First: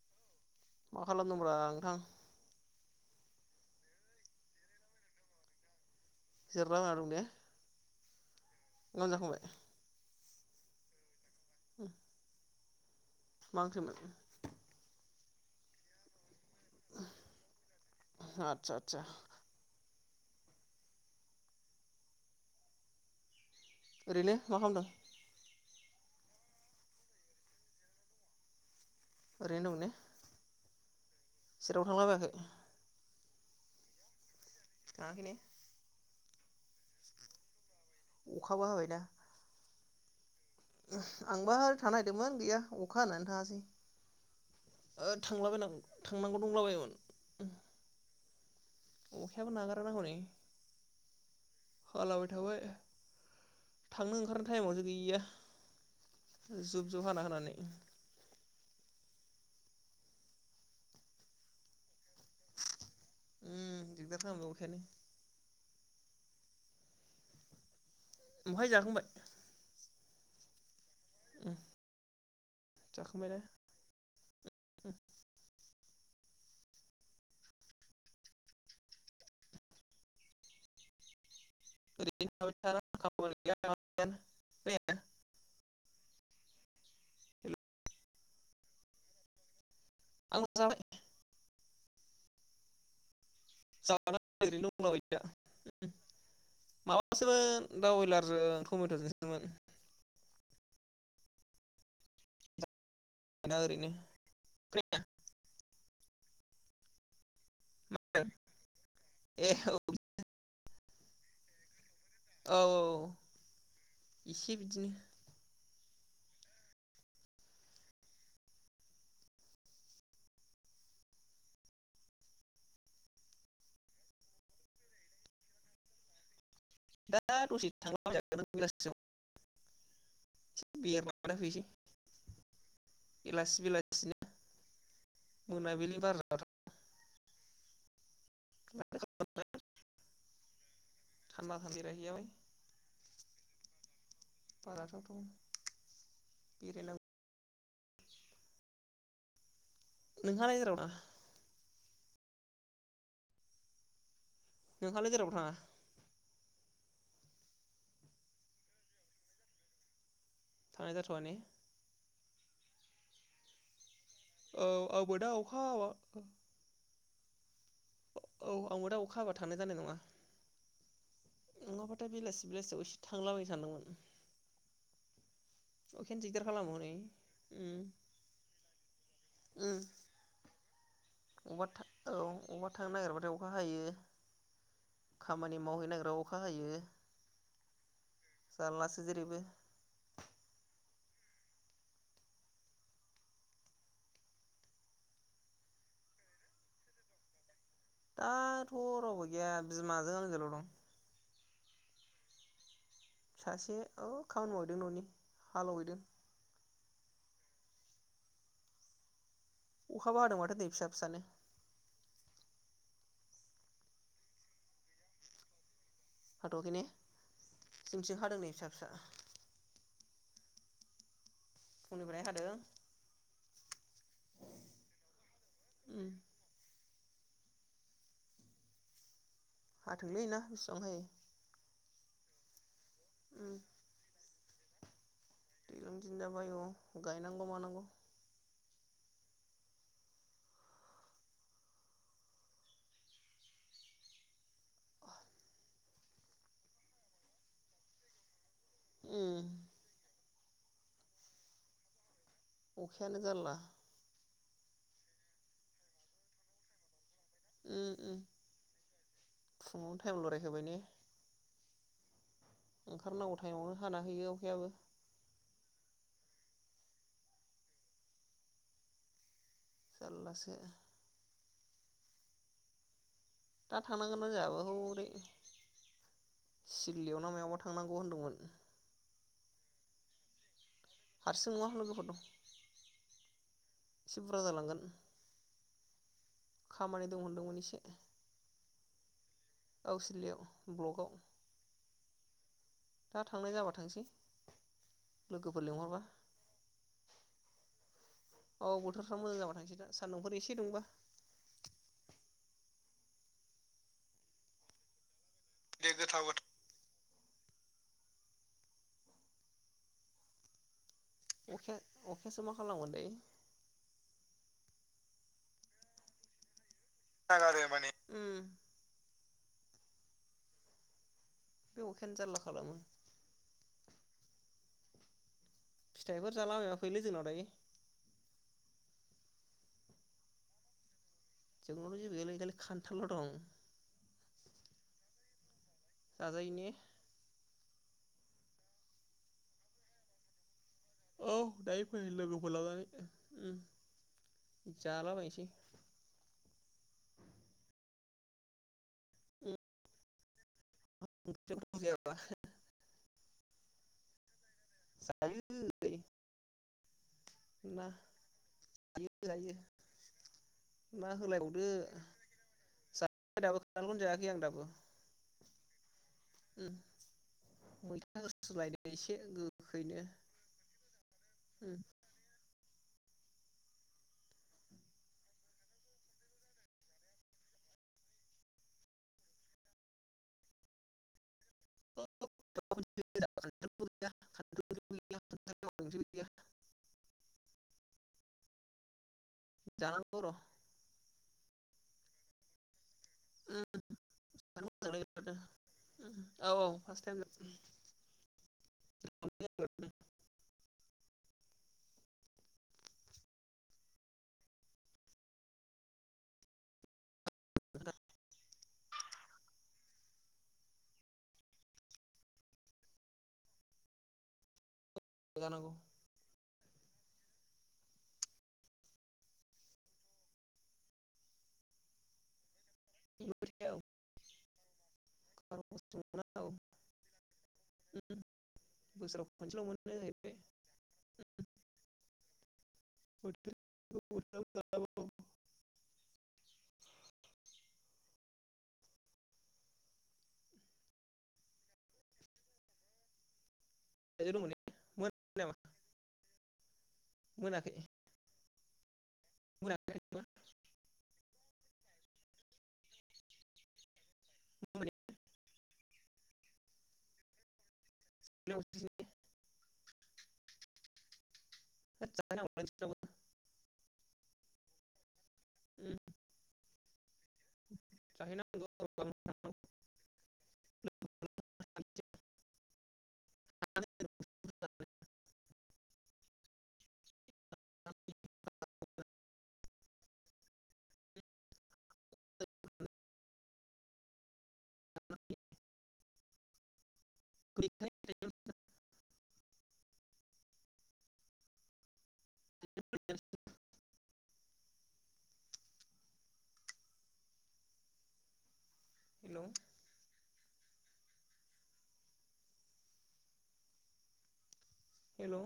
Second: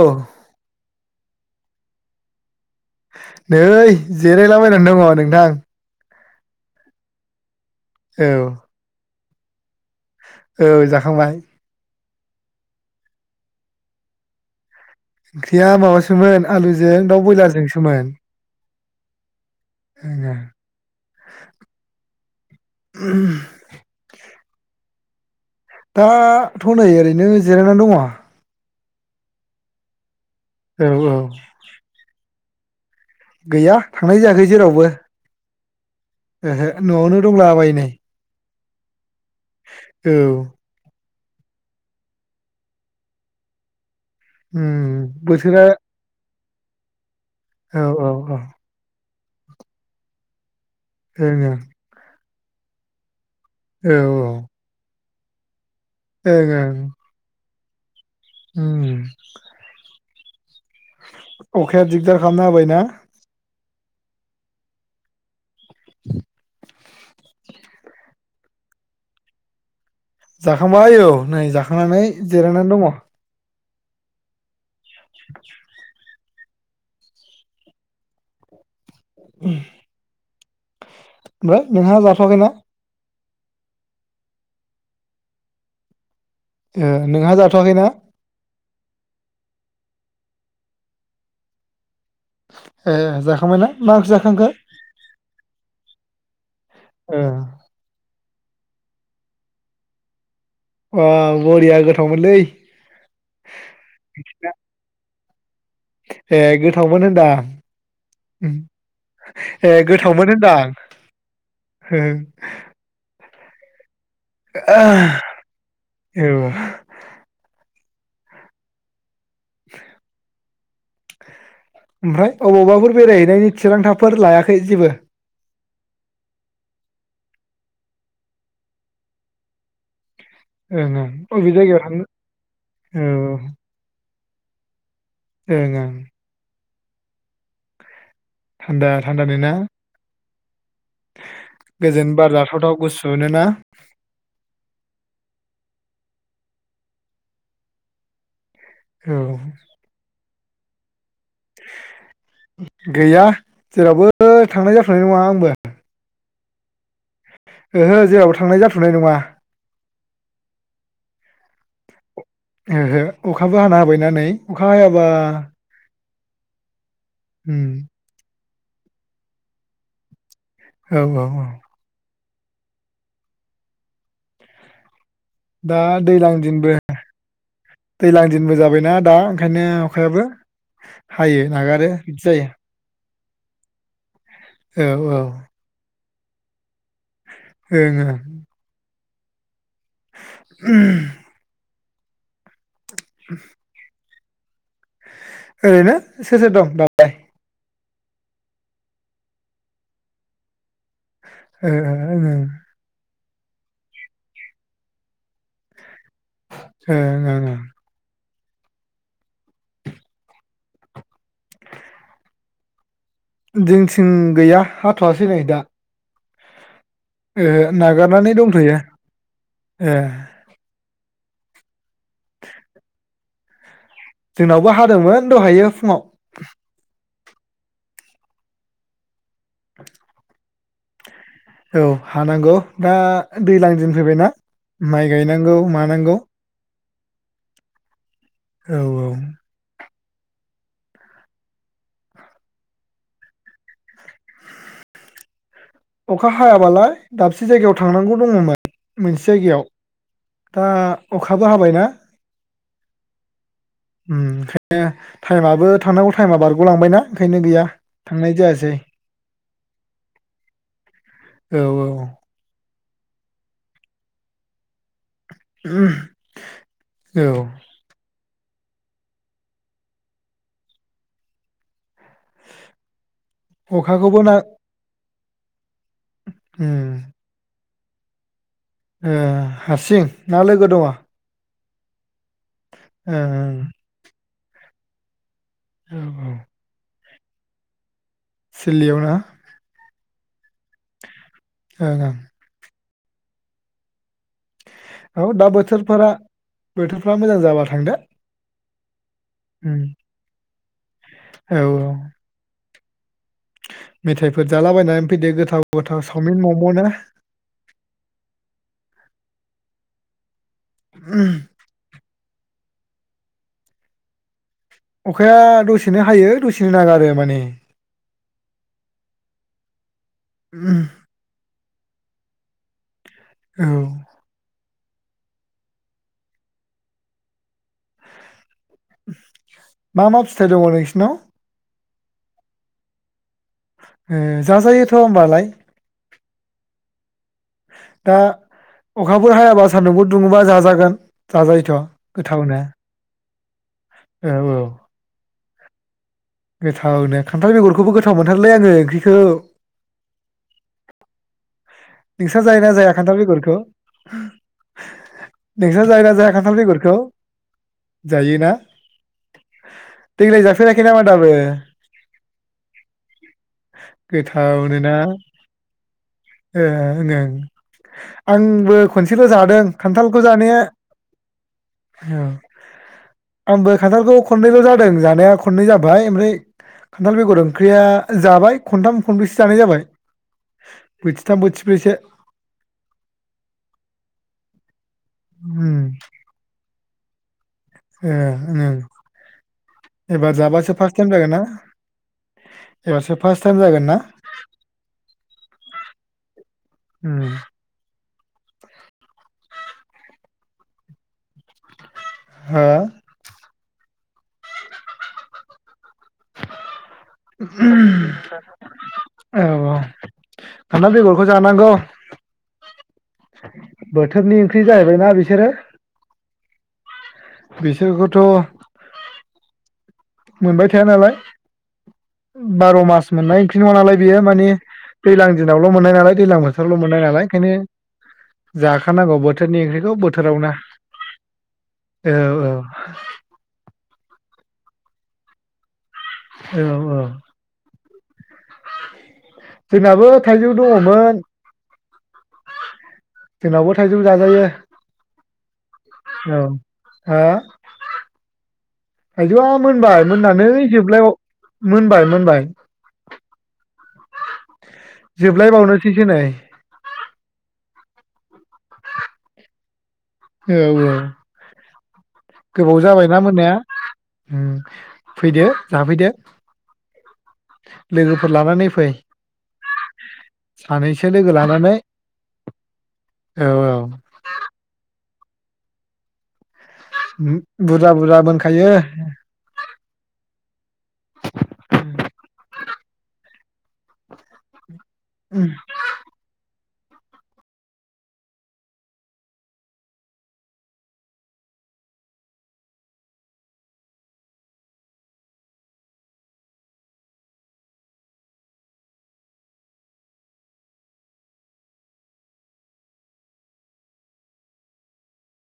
औ मा खालामदोंब्रा नोंथां? नै जिरायला बायना दङ नोंथां। जिरायला बायना दं दे। औ माम जाखांबाय? औ जाखांबाय। [unintelligible] मा ओंख्रिमोन? ख्रिया माबासोमोन आलुजों दाउ बयलारजोंसोमोन। आदसा आदसा [unintelligible] ओरैनो मा खामदों? दा थ' नै ओरैनो जिरायनानै दङ। ओरैनो दं ने? औ औ जेरावबो थांलाबायाखै? गैया थांनाय जायाखै। जेरावबो थाङाखै ने? ओहो न'आवनो दंला बायो नै। अखाबो हाबायना औ आंबा थांनो नायदोंमोन गैया अखा होननानै थाङासै। उम बोथोरा फुंला बायो मानो? औ औ औ अखायाबो नागाराना हनै [unintelligible] हालाबाय थाबाय। औ थांनो ओं ओंखारनाय टाइमावसो गैया। ओं जुब जुब हाना होनानै उम अखाया दिगदार खालामना होबायना? उम दिगदार खालामदो अखायानो [inaudible] [unintelligible] जाखांबाय जाखां बाय औ नै उम जाखांनानै जिरायनानै दङ। जाखांबायना [inaudible] [unintelligible] ओमफ्राय नोंहा ओरैनो जाथ'वाखैना? थाबाय [unintelligible] ओ नोंहा जाथ'वाखैना? आं जाबाय। ए जाख खांबायना मांख्रि जानानै जाखांखो? ओरैनो दंलाबायो दा ओ माबासोमोन दाव‌ बयलार जों टमेटजोंसोमोन। बाव बरिया गोथावमोनलै। दा‌ ओरैनो खोनाया ए गोथावमोन होनदां। ओम ए गोथावमोन होनदां। ओं इसे बिदिनो औ ओमफ्राय अबावबाफोर बेरायहैनायनि थिरांथाफोर लायाखै जेबो? दा दसि थांलाबायजागोनदां बेलासिआव ओं ओं अबि फैसै जायगायाव थांनो? औ औ बेलासि बेलासिनो मोनाबिलि बार जाथाव [inaudible] थान्दा थान्दानिना थान्दा गोजोन बेरायहैयाबाय बार जाथावथाव गुसुनोना बेराला औ नोंहालाय जेरावबो थाङा? गैया जेरावबो बो थांनाय जाथ'नाय नोंहालाय नङा जेरावबो थाङा आंबो। ओहो जेरावबो थांनाय जाथ'नाय नङा। थांनाय जाथ'आ ने? ओहो अखाबो हाना होबायना। नै औ अखा हायाबा। आंबो दा अखा [inaudible] ओम। औ आंबो दा अखा हाबा थांनाया जानाय नङा। औ औ। औ नङाबथाय बेलासि बेलासियाव एसे थांलाबाय थानदोंमोन। दा दैलां दिनबो उम दैज्लां दिनबो जाबायना दा। ओंखायनो अखायाबो। हायो अबेबा थां नागारो बिदि जायो औ बेबा थांनो नागिरबथाय अ अखा हायो। औ खामानि मावहै नागिरबा। अखा हायो। ओं ओं। जारलासो जेरैबो [unintelligible] [unintelligible] ओरैनो सोर सोर दं दालाय। दाथ रावबो गैया बिमाजों आंजोंल दं। [unintelligible] सासे औ खामानि मावहैदों ननि हालेवहैदों। [unintelligible] अखाबो हादों माथो नै फिसा फिसानो। जोंथिं गैया हाथवासै नै दा। हाथवाखै ने। ए जोंनिथिं नागारनानै हादों नै फिसा दंथयो। फिसा ए। फुंनिफ्राय हादों। जोंनावबो हादोंमोन दहायो फुङाव। उम हाथोंलै ना। हायो औ हानांगौ। दा उम दैज्लां दिन फैबायना। माइ गायनांगौ दैज्लां दिन मानांगौ। जाबाय औ गायनांगौ मानांगौ। औ औ। अखा हायाबालाय दाबसे जायगायाव थांनांगौ दङोमोन। मोनसे उम जायगायाव। दा अखाबो हाबायना। अखायानो गारला ओम ओं-खायनो थाइमआबो थांनांगौ थाइमा बारगलांबाय ना ओंखायनो गैया उम उम थांनाय जायासै फुङावनो टाइम लरायखाबाय ने औ औ ओंखारनांगौ थाइमावनो हाना हैयो अखायाबो [unintelligible] औ जारलासो दा थांनांगोन ना जाहाबो हौरै उम सिललि आव ना मायावबा थांनांगौ होन्दोंमोन ओ हारसिं ना लोगो दवा [unintelligible] ओओ थिबुरा जालांगोन ओमह औ औ खामानि दंहोन्दोंमोन इसे सिललियाव ना [unintelligible] ब्लकआव ओं ओं दा थांनाय जाबा थांसै औ दा लोगोफोर लिंहरबा बोथोरफोरा बोथो मोजां जाबा थांदो औ बथोर फ्रा मोजां जाबा थांसै उम दा सान्दुंफोर एसे दुंबा औ औ मेथाइफोर जालाबायनानै फैदो गो गोथाव गोथाव सावमिन म म ना अखे अ खायसो मा खालामोन दै अखाया दसेनो हायो दसे [unintelligible] नागारो माने जागारो माने उम ओमह बे अखायानो जारला खालामो औ फिथाइफोर जालाबायबा फैलै जोंनाव दायो मा मा फिथाइ दङो नोंसिनाव गैलै गैलै खान्थालबो दं ए जाजायोथ होमबालाय जाजायोने दा अखाफोर हायाबा सान्दुंफोर दुङोबा जाजा औ दायो फै लोगोफोर लानानै औ औ जालाबायनोसै गोथावनो खान्थाल बेगरखौबो गोथाव मोनथारोलै आङो ओंख्रि खौ उम ओंख्रियाव गोथाव जायाबा नोंसा जायो ना जाया खान्थाल बेगर खौ जायो नोंसा जायो ना जाया खान्थाल बेगर खौ ना जायो जायो देग्लाय जाफेराखै नामा ना दाबो होलायबावदो जायाखै दाबो ओंखामखौनो जायाखै आं दाबो गोथावनो ना ओ ओं ओं मैथा होस्रोलायदो आंबो एसे खनसेल जादों गोखैनो खान्थालखौ जानाया औ आंबो खान्थालखौ खननैल जादों जानाया खननै जाबाय ओमफ्राय खान्थाल बेगर ओंख्रिया जाबाय खन्थाम खन्ब्रैसो जानाय जाबाय बि [unintelligible] ब्रैसो उम ए ओम जानांगौ र' एबार जाबासो फार्स टाइम जागोन ना [unintelligible] एबारसो फार्स्ट टाइम जागोन ना औ औ फार्स्ट टाइम [inaudible] हा? [unintelligible] औ औ खान्थाल बेगरखौ जानांगौ। बोथोरनि ओंख्रि जाहैबायना बिसोरो जानांगौ बिसोरखौथ' मोनबाय थाया नालाय बार मास मोननाय ओंख्रि नङा नालाय बेयो माने दैज्लां दिनावल मोन नालाय दैज्लां बोथोरावल मोनो नालाय ओंखायनो जाखानांगौ बोसोराव बोथोरनि खनसेल' मोनो ओंख्रिखौ जाहैबाय बोथोरावनो औ औ औ औ जोंनाबो थाइजौ दङमोन जोंनावबो थाइजौ जाजायो मोनाखै नामा औ मोनाखै थायजौआ मोनबाय मोननानै जोबलाय मोनबाय मोनबाय जोबलायबावनोसैसो नै [inaudible] [unintelligible] गोबाव जाहैनांगौ जाबायना मोननाया? हम फैदो जाफैदो लोगोफोर लानानै फै जाहैनांगौ सानैसो लोगो लानानै औ औ उम बुरजा बुरजा मोनखायो। उम [inaudible] [inaudible] हेलो हेलो।